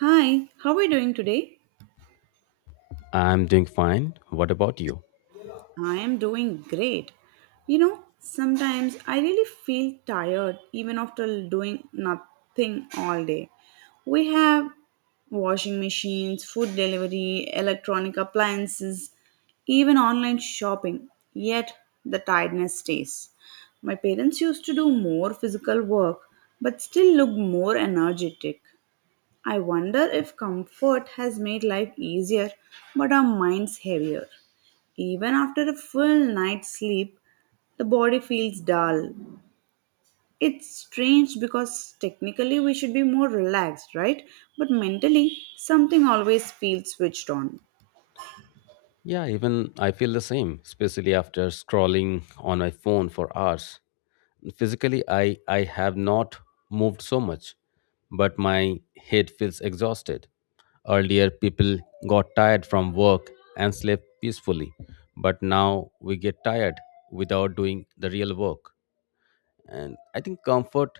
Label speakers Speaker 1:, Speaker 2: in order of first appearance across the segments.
Speaker 1: Hi, how are you doing today?
Speaker 2: I'm doing fine. What about you?
Speaker 1: I am doing great. You know, sometimes I really feel tired even after doing nothing all day. We have washing machines, food delivery, electronic appliances, even online shopping, yet the tiredness stays. My parents used to do more physical work but still look more energetic. I wonder if comfort has made life easier, but our minds heavier. Even after a full night's sleep, the body feels dull. It's strange because technically we should be more relaxed, right? But mentally, something always feels switched on.
Speaker 2: Yeah, even I feel the same, especially after scrolling on my phone for hours. Physically, I have not moved so much, but my head feels exhausted. Earlier, people got tired from work and slept peacefully, but now we get tired without doing the real work. And I think comfort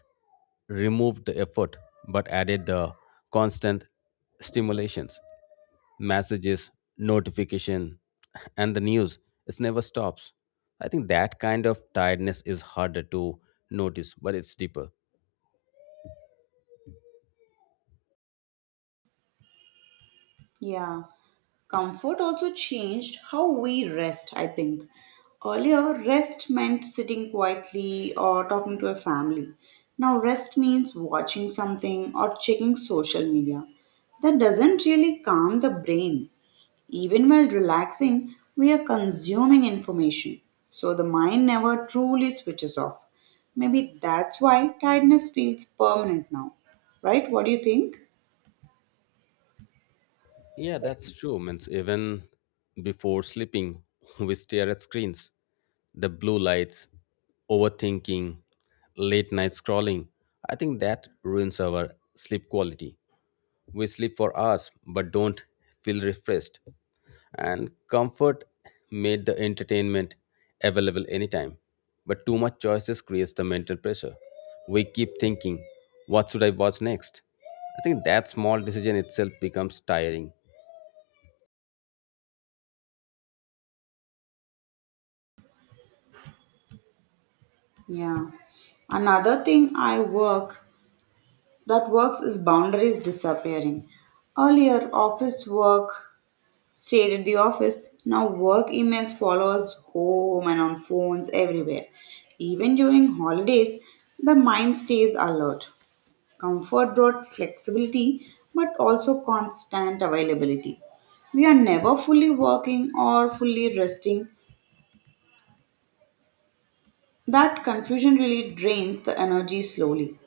Speaker 2: removed the effort but added the constant stimulations, messages, notification, and the news. It never stops. I think that kind of tiredness is harder to notice, but it's deeper.
Speaker 1: Yeah. Comfort also changed how we rest, I think. Earlier, rest meant sitting quietly or talking to a family. Now, rest means watching something or checking social media. That doesn't really calm the brain. Even while relaxing, we are consuming information, so the mind never truly switches off. Maybe that's why tiredness feels permanent now, right? What do you think?
Speaker 2: Yeah, that's true. Means even before sleeping, we stare at screens, the blue lights, overthinking, late night scrolling. I think that ruins our sleep quality. We sleep for hours but don't feel refreshed. And comfort made the entertainment available anytime. But too much choices creates the mental pressure. We keep thinking, what should I watch next? I think that small decision itself becomes tiring.
Speaker 1: Yeah. Another thing I work that works is boundaries disappearing. Earlier, office work stayed at the office. Now, work emails follow us home and on phones everywhere. Even during holidays, the mind stays alert. Comfort brought flexibility, but also constant availability. We are never fully working or fully resting. That confusion really drains the energy slowly.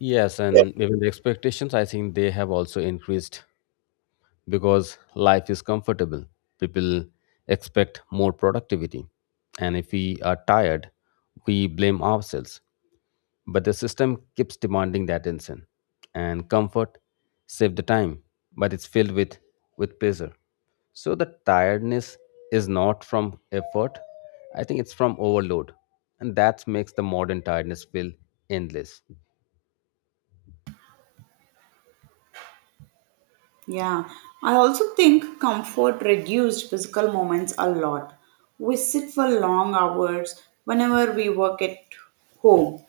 Speaker 2: Yes, and even the expectations, I think they have also increased because life is comfortable. People expect more productivity. And if we are tired, we blame ourselves. But the system keeps demanding that attention. And comfort save the time, but it's filled with pleasure. So the tiredness is not from effort. I think it's from overload. And that makes the modern tiredness feel endless.
Speaker 1: Yeah, I also think comfort reduced physical moments a lot. We sit for long hours whenever we work at home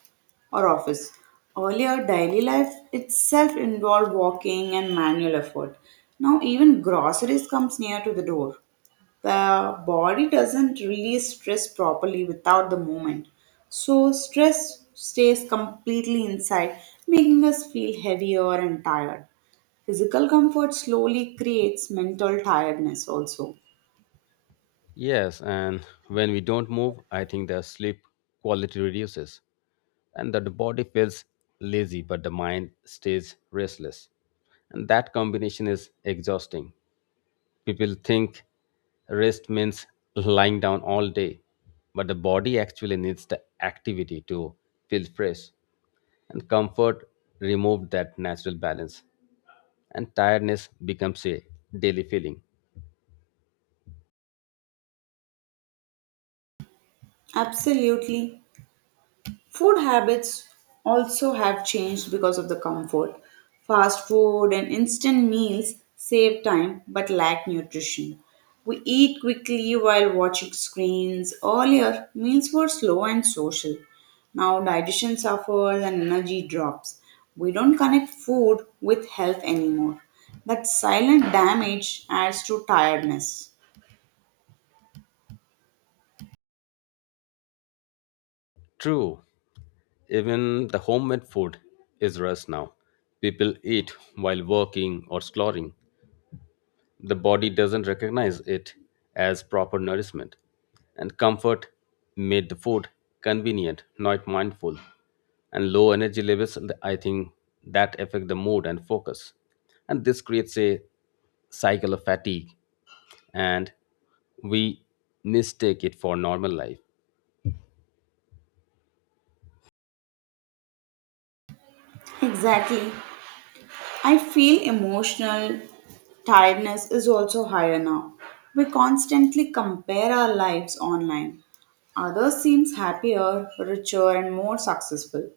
Speaker 1: or office. Earlier, daily life itself involved walking and manual effort. Now, even groceries comes near to the door the body doesn't release stress properly without the movement. So, stress stays completely inside, making us feel heavier and tired. Physical comfort slowly creates mental tiredness, also.
Speaker 2: Yes, and when we don't move, I think the sleep quality reduces and that the body feels lazy but the mind stays restless. And that combination is exhausting. People think rest means lying down all day, but the body actually needs the activity to feel fresh. And comfort removed that natural balance, and tiredness becomes a daily feeling.
Speaker 1: Absolutely. Food habits also have changed because of the comfort. Fast food and instant meals save time but lack nutrition. We eat quickly while watching screens. Earlier, meals were slow and social. Now, digestion suffers and energy drops. We don't connect food with health anymore. That silent damage adds to tiredness.
Speaker 2: True. Even the homemade food is rushed now. People eat while working or exploring. The body doesn't recognize it as proper nourishment. And comfort made the food convenient, not mindful. And low energy levels, I think that affect the mood and focus. And this creates a cycle of fatigue, and we mistake it for normal life.
Speaker 1: Exactly. I feel emotional tiredness is also higher now. We constantly compare our lives online. Others seems happier, richer and more successful.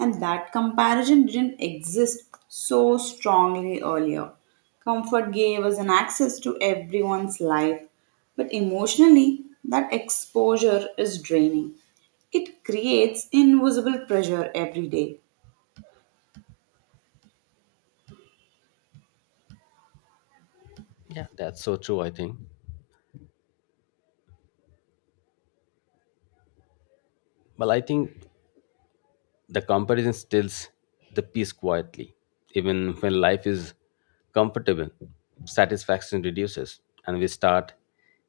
Speaker 1: And that comparison didn't exist so strongly earlier. Comfort gave us an access to everyone's life, but emotionally that exposure is draining. It creates invisible pressure every day.
Speaker 2: Yeah, that's so true, I think. Well, I think the comparison steals the peace quietly. Even when life is comfortable, satisfaction reduces and we start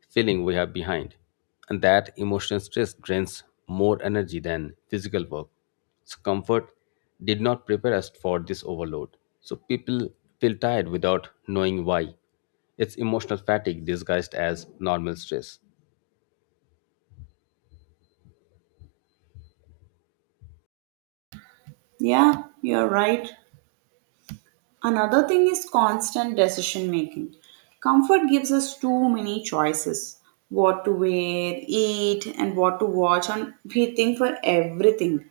Speaker 2: feeling we are behind. And that emotional stress drains more energy than physical work. So, comfort did not prepare us for this overload. So, people feel tired without knowing why. It's emotional fatigue disguised as normal stress.
Speaker 1: Yeah, you're right. Another thing is constant decision making. Comfort gives us too many choices what to wear, eat, and what to watch, and we think for everything.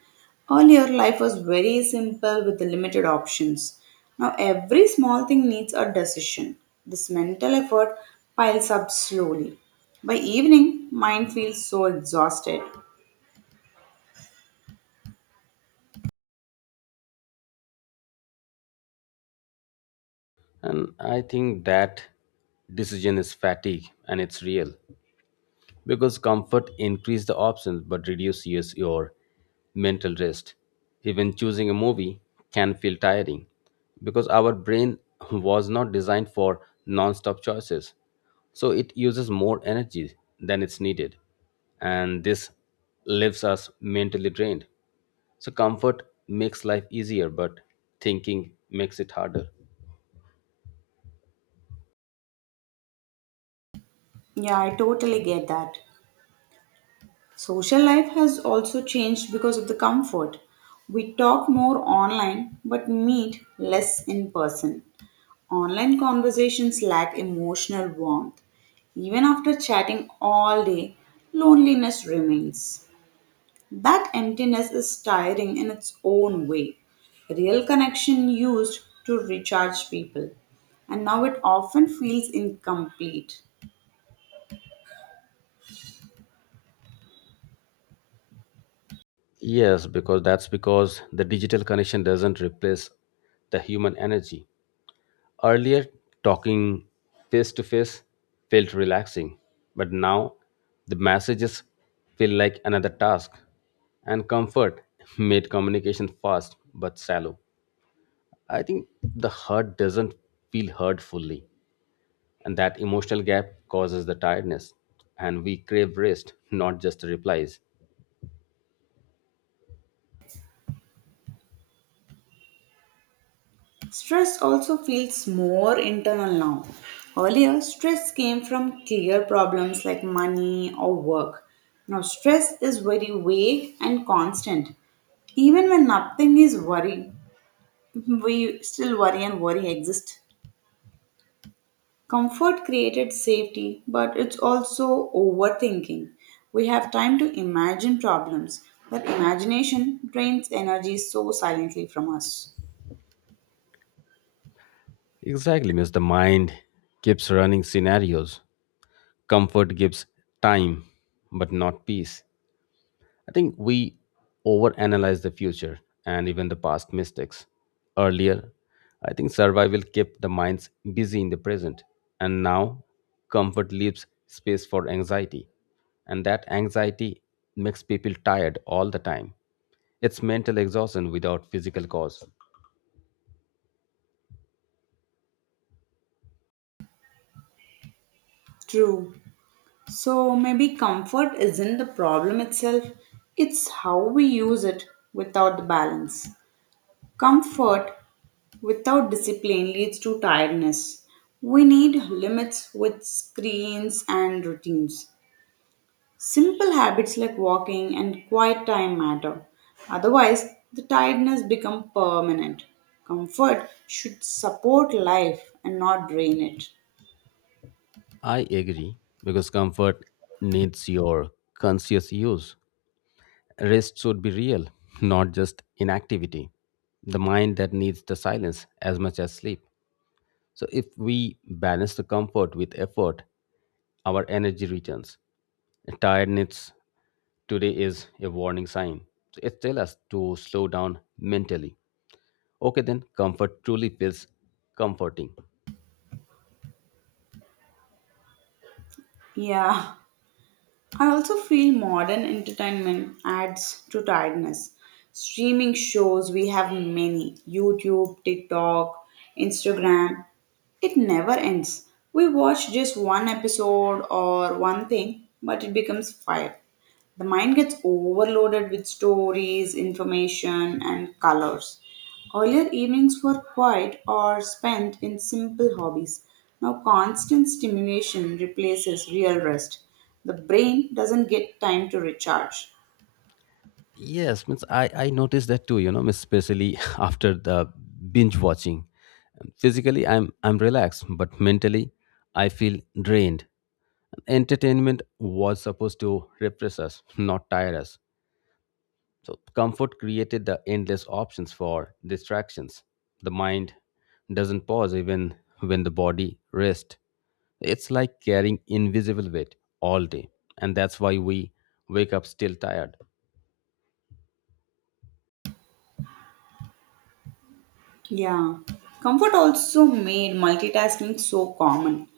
Speaker 1: Earlier, life was very simple with limited options. Now, every small thing needs a decision. This mental effort piles up slowly. By evening, mind feels so exhausted.
Speaker 2: And I think that decision is fatigue, and it's real. Because comfort increase the options but reduces your mental rest. Even choosing a movie can feel tiring, because our brain was not designed for non-stop choices, so it uses more energy than it's needed, and this leaves us mentally drained. So comfort makes life easier, but thinking makes it harder.
Speaker 1: Yeah, I totally get that. Social life has also changed because of the comfort. We talk more online but meet less in person. Online conversations lack emotional warmth. Even after chatting all day, loneliness remains. That emptiness is tiring in its own way. Real connection used to recharge people, and now it often feels incomplete.
Speaker 2: Yes, because that's because the digital connection doesn't replace the human energy. Earlier, talking face to face felt relaxing, but now the messages feel like another task, and comfort made communication fast but shallow. I think the hurt doesn't feel heard fully, and that emotional gap causes the tiredness, and we crave rest, not just replies.
Speaker 1: Stress also feels more internal now. Earlier, stress came from clear problems like money or work. Now, stress is very vague and constant. Even when nothing is worry, we still worry and worry exist. Comfort created safety, but it's also overthinking. We have time to imagine problems, but imagination drains energy so silently from us.
Speaker 2: Exactly, Miss. The mind keeps running scenarios. Comfort gives time, but not peace. I think we overanalyze the future and even the past mistakes. Earlier, I think survival kept the minds busy in the present, and now comfort leaves space for anxiety. And that anxiety makes people tired all the time. It's mental exhaustion without physical cause.
Speaker 1: True. So maybe comfort isn't the problem itself, it's how we use it without the balance. Comfort without discipline leads to tiredness. We need limits with screens and routines. Simple habits like walking and quiet time matter. Otherwise, the tiredness becomes permanent. Comfort should support life and not drain it.
Speaker 2: I agree, because comfort needs your conscious use. Rest should be real, not just inactivity. The mind that needs the silence as much as sleep. So, if we balance the comfort with effort, our energy returns. Tiredness today is a warning sign. So it tells us to slow down mentally. Okay, then comfort truly feels comforting.
Speaker 1: Yeah, I also feel modern entertainment adds to tiredness. Streaming shows, we have many YouTube, TikTok, Instagram. It never ends. We watch just one episode or one thing, but it becomes five. The mind gets overloaded with stories, information, and colors. Earlier evenings were quiet or spent in simple hobbies. Now, constant stimulation replaces real rest. The brain doesn't get time to recharge.
Speaker 2: Yes, means I noticed that too, you know, means especially after the binge watching. Physically, I'm relaxed, but mentally, I feel drained. Entertainment was supposed to refresh us, not tire us. So, comfort created the endless options for distractions. The mind doesn't pause even when the body rests. It's like carrying invisible weight all day. And that's why we wake up still tired.
Speaker 1: Yeah. Comfort also made multitasking so common.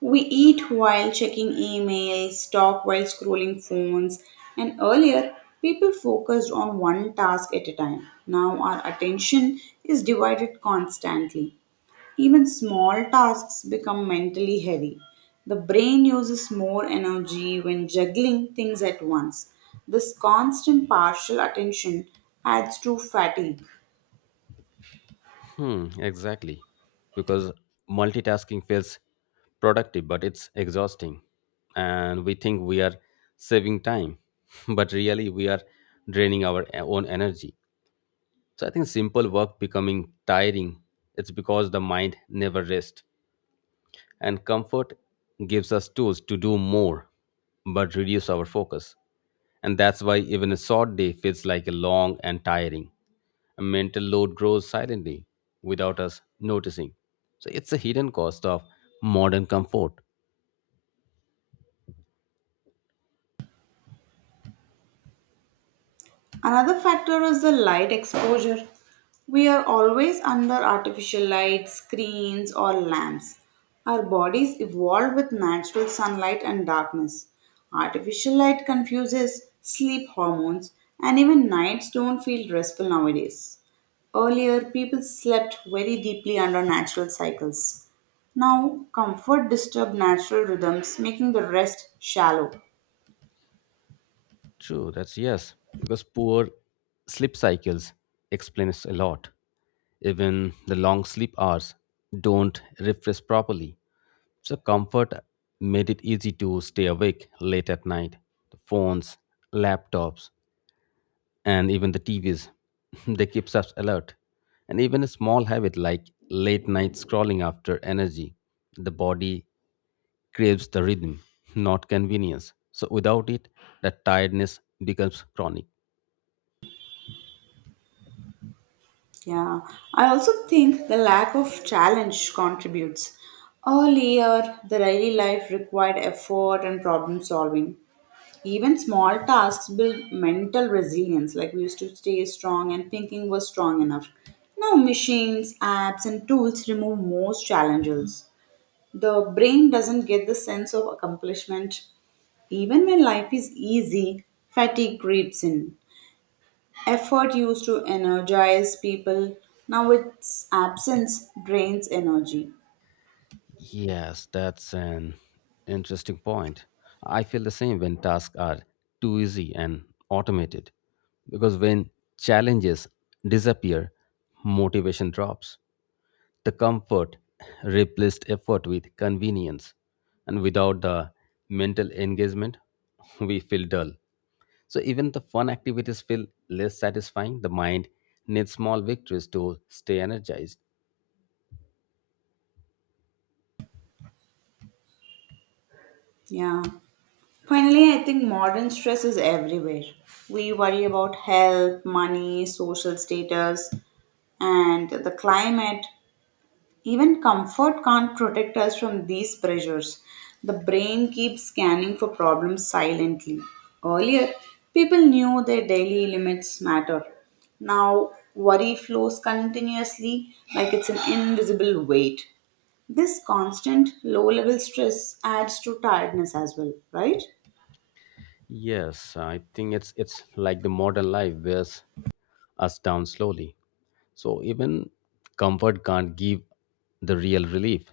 Speaker 1: We eat while checking emails, talk while scrolling phones, and earlier people focused on one task at a time. Now our attention is divided constantly. Even small tasks become mentally heavy. The brain uses more energy when juggling things at once. This constant partial attention adds to fatigue.
Speaker 2: Hmm, exactly. Because multitasking feels productive, but it's exhausting. And we think we are saving time, but really we are draining our own energy. So I think simple work becoming tiring. It's because the mind never rests. And comfort gives us tools to do more but reduce our focus. And that's why even a short day feels like a long and tiring. A mental load grows silently without us noticing. So it's a hidden cost of modern comfort.
Speaker 1: Another factor is the light exposure. We are always under artificial light, screens, or lamps. Our bodies evolved with natural sunlight and darkness. Artificial light confuses sleep hormones, and even nights don't feel restful nowadays. Earlier, people slept very deeply under natural cycles. Now, comfort disturbs natural rhythms, making the rest shallow.
Speaker 2: True, that's yes, because poor sleep cycles explains a lot. Even the long sleep hours don't refresh properly. So comfort made it easy to stay awake late at night. The phones, laptops, and even the TVs, they keeps us alert. And even a small habit like late night scrolling after energy, the body craves the rhythm, not convenience. So without it, the tiredness becomes chronic.
Speaker 1: Yeah, I also think the lack of challenge contributes. Earlier, the daily life required effort and problem solving. Even small tasks build mental resilience, like we used to stay strong and thinking was strong enough. Now, machines, apps, and tools remove most challenges. The brain doesn't get the sense of accomplishment. Even when life is easy, fatigue creeps in. Effort used to energize people, now its absence drains energy.
Speaker 2: Yes, that's an interesting point. I feel the same when tasks are too easy and automated, because when challenges disappear, motivation drops. The comfort replaced effort with convenience, and without the mental engagement, we feel dull. So even the fun activities feel less satisfying. The mind needs small victories to stay energized.
Speaker 1: Yeah. Finally, I think modern stress is everywhere. We worry about health, money, social status, and the climate. Even comfort can't protect us from these pressures. The brain keeps scanning for problems silently. Earlier, people knew their daily limits matter. Now, worry flows continuously like it's an invisible weight. This constant low level stress adds to tiredness as well, right?
Speaker 2: Yes, I think it's like the modern life wears us down slowly. So even comfort can't give the real relief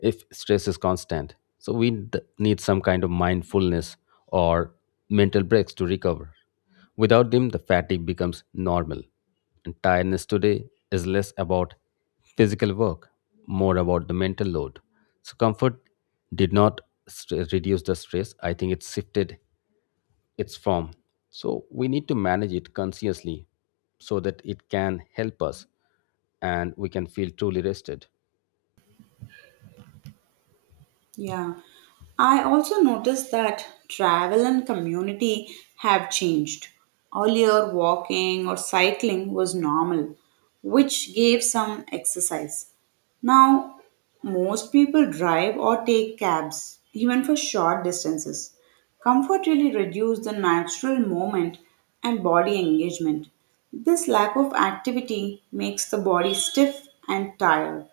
Speaker 2: if stress is constant. So we need some kind of mindfulness or mental breaks to recover. Without them, the fatigue becomes normal. And tiredness today is less about physical work, more about the mental load. So comfort did not reduce the stress. I think it shifted its form. So we need to manage it consciously so that it can help us and we can feel truly rested.
Speaker 1: Yeah. I also noticed that travel and community have changed. Earlier, walking or cycling was normal, which gave some exercise. Now, most people drive or take cabs, even for short distances. Comfort really reduces the natural movement and body engagement. This lack of activity makes the body stiff and tired.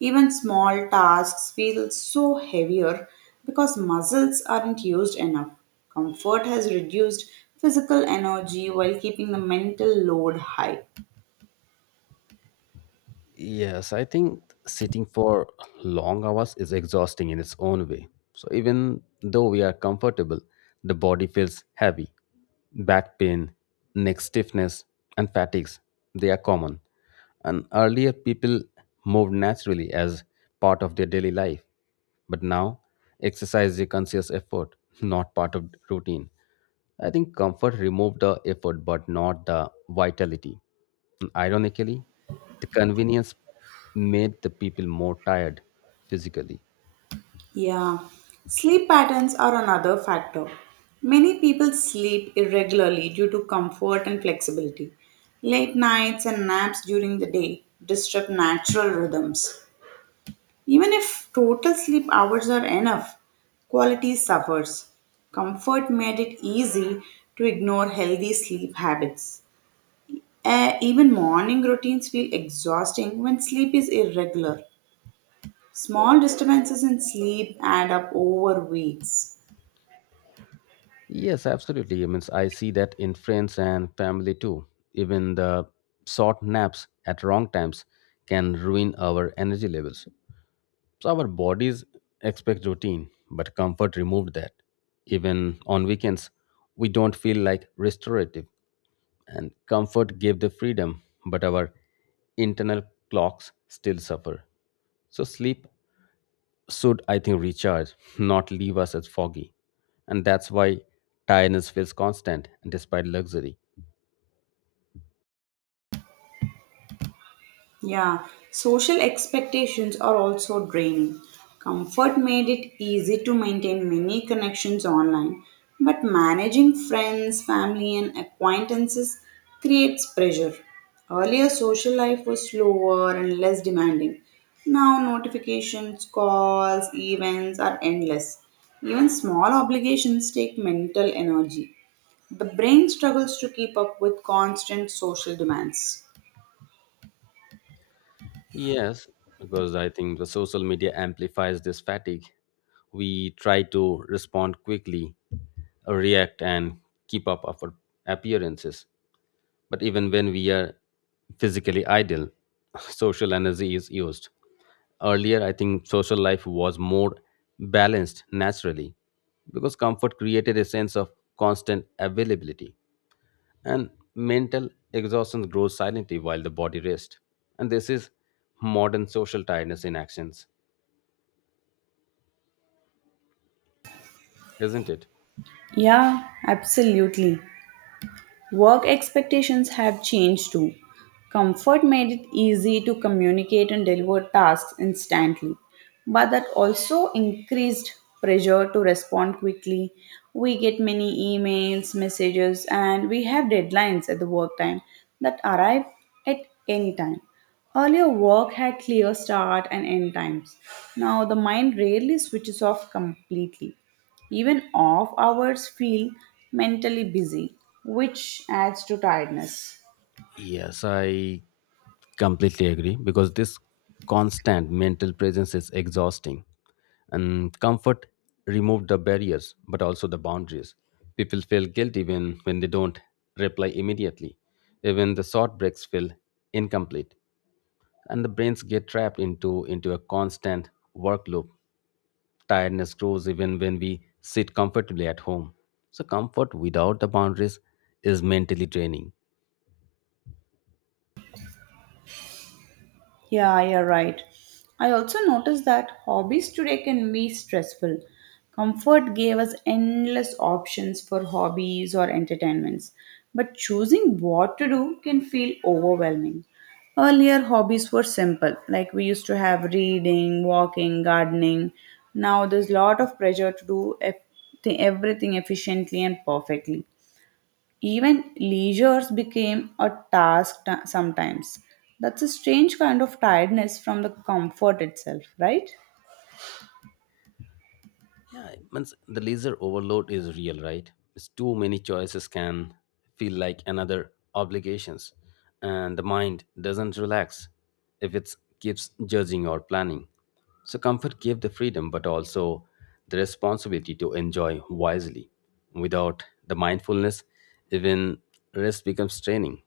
Speaker 1: Even small tasks feel so heavier because muscles aren't used enough. Comfort has reduced physical energy while keeping the mental load high.
Speaker 2: Yes, I think sitting for long hours is exhausting in its own way. So even though we are comfortable, the body feels heavy. Back pain, neck stiffness, and fatigues, they are common. And earlier people moved naturally as part of their daily life. But now exercise is a conscious effort, not part of routine. I think comfort removed the effort but not the vitality. Ironically, the convenience made the people more tired physically.
Speaker 1: Yeah, sleep patterns are another factor. Many people sleep irregularly due to comfort and flexibility. Late nights and naps during the day disrupt natural rhythms. Even if total sleep hours are enough, quality suffers. Comfort made it easy to ignore healthy sleep habits. Even morning routines feel exhausting when sleep is irregular. Small disturbances in sleep add up over weeks.
Speaker 2: Yes, absolutely. I mean, I see that in friends and family too. Even the short naps at wrong times can ruin our energy levels. So our bodies expect routine, but comfort removed that. Even on weekends, we don't feel like restorative. And comfort gave the freedom, but our internal clocks still suffer. So sleep should, I think, recharge, not leave us as foggy. And that's why tiredness feels constant despite luxury.
Speaker 1: Yeah, social expectations are also draining. Comfort made it easy to maintain many connections online, but managing friends, family, and acquaintances creates pressure. Earlier, social life was slower and less demanding. Now, notifications, calls, events are endless. Even small obligations take mental energy. The brain struggles to keep up with constant social demands.
Speaker 2: Yes, because I think the social media amplifies this fatigue. We try to respond quickly, react, and keep up our appearances. But even when we are physically idle, social energy is used. Earlier, I think social life was more balanced naturally, because comfort created a sense of constant availability, and mental exhaustion grows silently while the body rests. And this is modern social tiredness in actions, isn't it?
Speaker 1: Yeah, absolutely. Work expectations have changed too. Comfort made it easy to communicate and deliver tasks instantly, but that also increased pressure to respond quickly. We get many emails, messages, and we have deadlines at the work time that arrive at any time. Earlier, work had clear start and end times. Now, the mind rarely switches off completely. Even off hours feel mentally busy, which adds to tiredness.
Speaker 2: Yes, I completely agree, because this constant mental presence is exhausting. And comfort removed the barriers but also the boundaries. People feel guilty when they don't reply immediately. Even the short breaks feel incomplete. And the brains get trapped into a constant work loop. Tiredness grows even when we sit comfortably at home. So, comfort without the boundaries is mentally draining.
Speaker 1: Yeah, you're right. I also noticed that hobbies today can be stressful. Comfort gave us endless options for hobbies or entertainments, but choosing what to do can feel overwhelming. Earlier, hobbies were simple, like we used to have reading, walking, gardening. Now, there's a lot of pressure to do everything efficiently and perfectly. Even leisures became a sometimes. That's a strange kind of tiredness from the comfort itself, right?
Speaker 2: Yeah, it means the leisure overload is real, right? It's too many choices can feel like another obligations, and the mind doesn't relax if it keeps judging or planning. So, comfort gave the freedom, but also the responsibility to enjoy wisely. Without the mindfulness, even rest becomes training,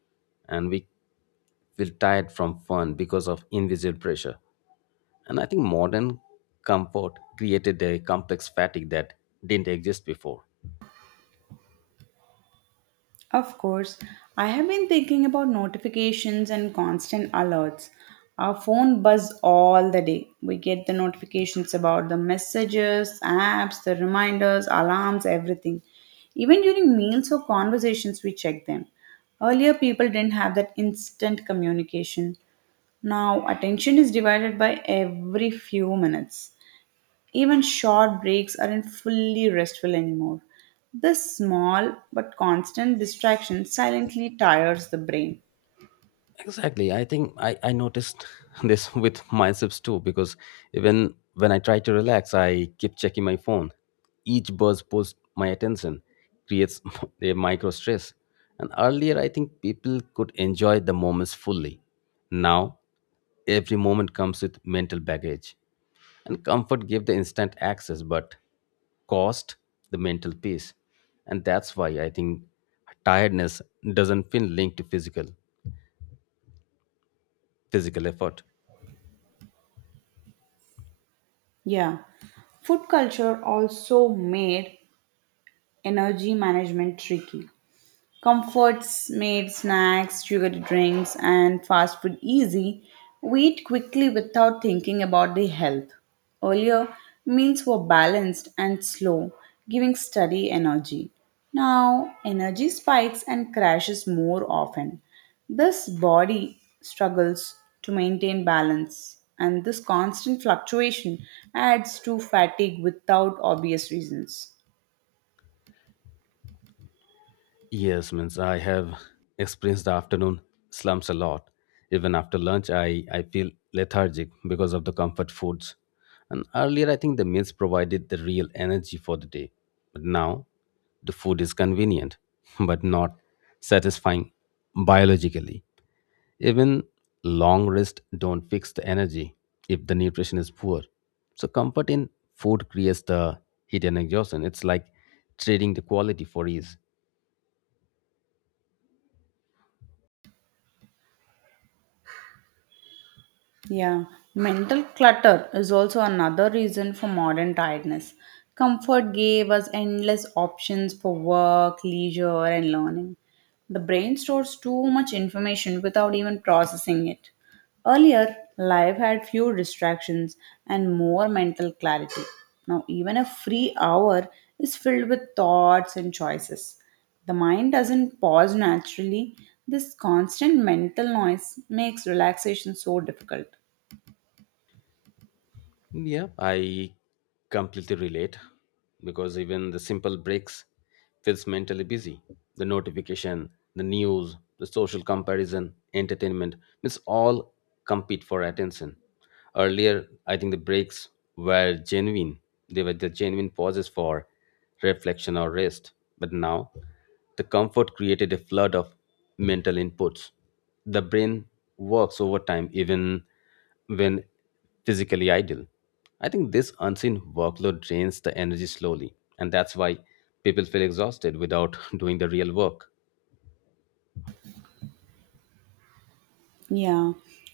Speaker 2: and we feel tired from fun because of invisible pressure. And I think modern comfort created a complex fatigue that didn't exist before.
Speaker 1: Of course, I have been thinking about notifications and constant alerts. Our phone buzz all the day. We get the notifications about the messages, apps, the reminders, alarms, everything. Even during meals or conversations, we check them. Earlier, people didn't have that instant communication. Now, attention is divided by every few minutes. Even short breaks aren't fully restful anymore. This small but constant distraction silently tires the brain.
Speaker 2: Exactly. I think I noticed this with myself too, because even when I try to relax, I keep checking my phone. Each buzz pulls my attention, creates a micro stress. And earlier, I think people could enjoy the moments fully. Now, every moment comes with mental baggage. And comfort gave the instant access, but cost the mental peace. And that's why I think tiredness doesn't feel linked to physical effort.
Speaker 1: Yeah, food culture also made energy management tricky. Comforts made snacks, sugared drinks, and fast food easy. We eat quickly without thinking about the health. Earlier, meals were balanced and slow, giving steady energy. Now, energy spikes and crashes more often. This body struggles to maintain balance, and this constant fluctuation adds to fatigue without obvious reasons.
Speaker 2: Yes, means I have experienced the afternoon slumps a lot. Even after lunch, I feel lethargic because of the comfort foods. And earlier, I think the meals provided the real energy for the day. But now, the food is convenient, but not satisfying biologically. Even long rest don't fix the energy if the nutrition is poor. So comfort in food creates the hidden exhaustion. It's like trading the quality for ease.
Speaker 1: Yeah, mental clutter is also another reason for modern tiredness. Comfort gave us endless options for work, leisure, and learning. The brain stores too much information without even processing it. Earlier, life had fewer distractions and more mental clarity. Now, even a free hour is filled with thoughts and choices. The mind doesn't pause naturally. This constant mental noise makes relaxation so difficult.
Speaker 2: Yeah, I completely relate, because even the simple breaks feels mentally busy. The notification, the news, the social comparison, entertainment, it's all compete for attention. Earlier, I think the breaks were genuine. They were the genuine pauses for reflection or rest. But now, the comfort created a flood of mental inputs. The brain works overtime even when physically idle. I think this unseen workload drains the energy slowly, and that's why people feel exhausted without doing the real work.
Speaker 1: Yeah,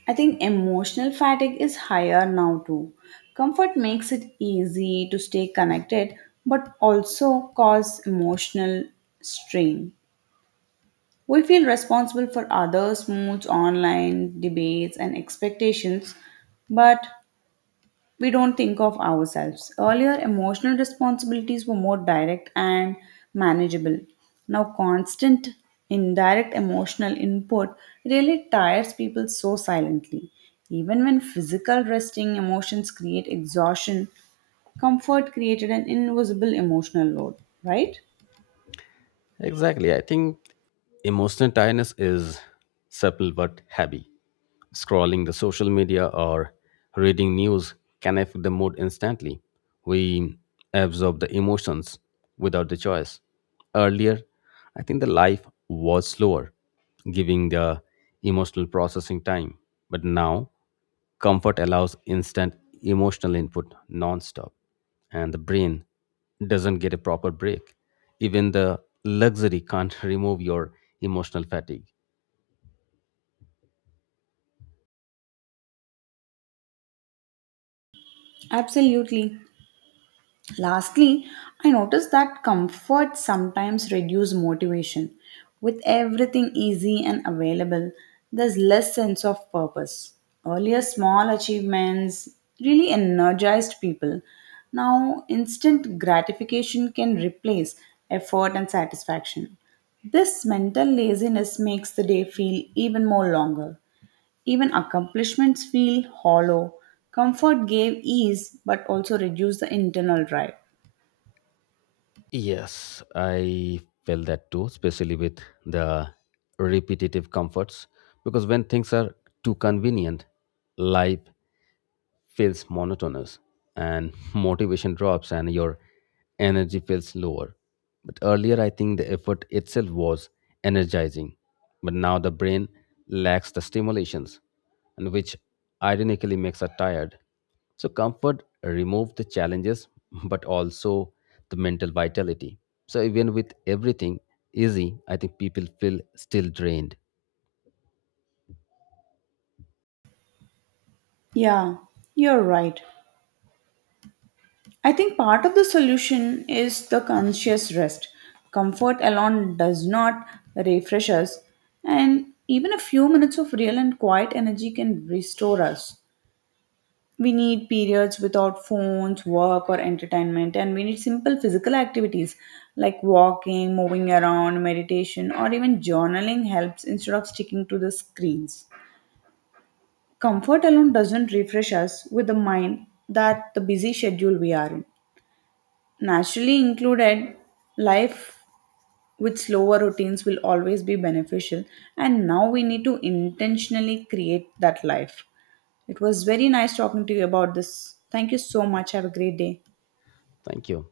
Speaker 1: I think emotional fatigue is higher now too. Comfort makes it easy to stay connected but also cause emotional strain. We feel responsible for others' moods, online debates, and expectations, but we don't think of ourselves. Earlier, emotional responsibilities were more direct and manageable. Now, constant indirect emotional input really tires people so silently. Even when physical resting emotions create exhaustion, comfort created an invisible emotional load, right?
Speaker 2: Exactly. I think emotional tiredness is subtle but heavy. Scrolling the social media or reading news can affect the mood instantly. We absorb the emotions without the choice. Earlier, I think the life was slower, giving the emotional processing time. But now, comfort allows instant emotional input non-stop, and the brain doesn't get a proper break. Even the luxury can't remove your emotional fatigue.
Speaker 1: Absolutely. Lastly, I notice that comfort sometimes reduces motivation. With everything easy and available, there's less sense of purpose. Earlier, small achievements really energized people. Now, instant gratification can replace effort and satisfaction. This mental laziness makes the day feel even more longer. Even accomplishments feel hollow. Comfort gave ease but also reduced the internal drive.
Speaker 2: Yes, I felt that too, especially with the repetitive comforts. Because when things are too convenient, life feels monotonous and motivation drops and your energy feels lower. But earlier, I think the effort itself was energizing. But now the brain lacks the stimulations, and which ironically makes us tired. So comfort removed the challenges, but also the mental vitality. So even with everything easy, I think people feel still drained.
Speaker 1: Yeah, you're right. I think part of the solution is the conscious rest. Comfort alone does not refresh us, and even a few minutes of real and quiet energy can restore us. We need periods without phones, work, or entertainment, and we need simple physical activities like walking, moving around, meditation, or even journaling helps instead of sticking to the screens. Comfort alone doesn't refresh us with the mind that the busy schedule we are in. Naturally included life with slower routines will always be beneficial, and now we need to intentionally create that life. It was very nice talking to you about this. Thank you so much. Have a great day.
Speaker 2: Thank you.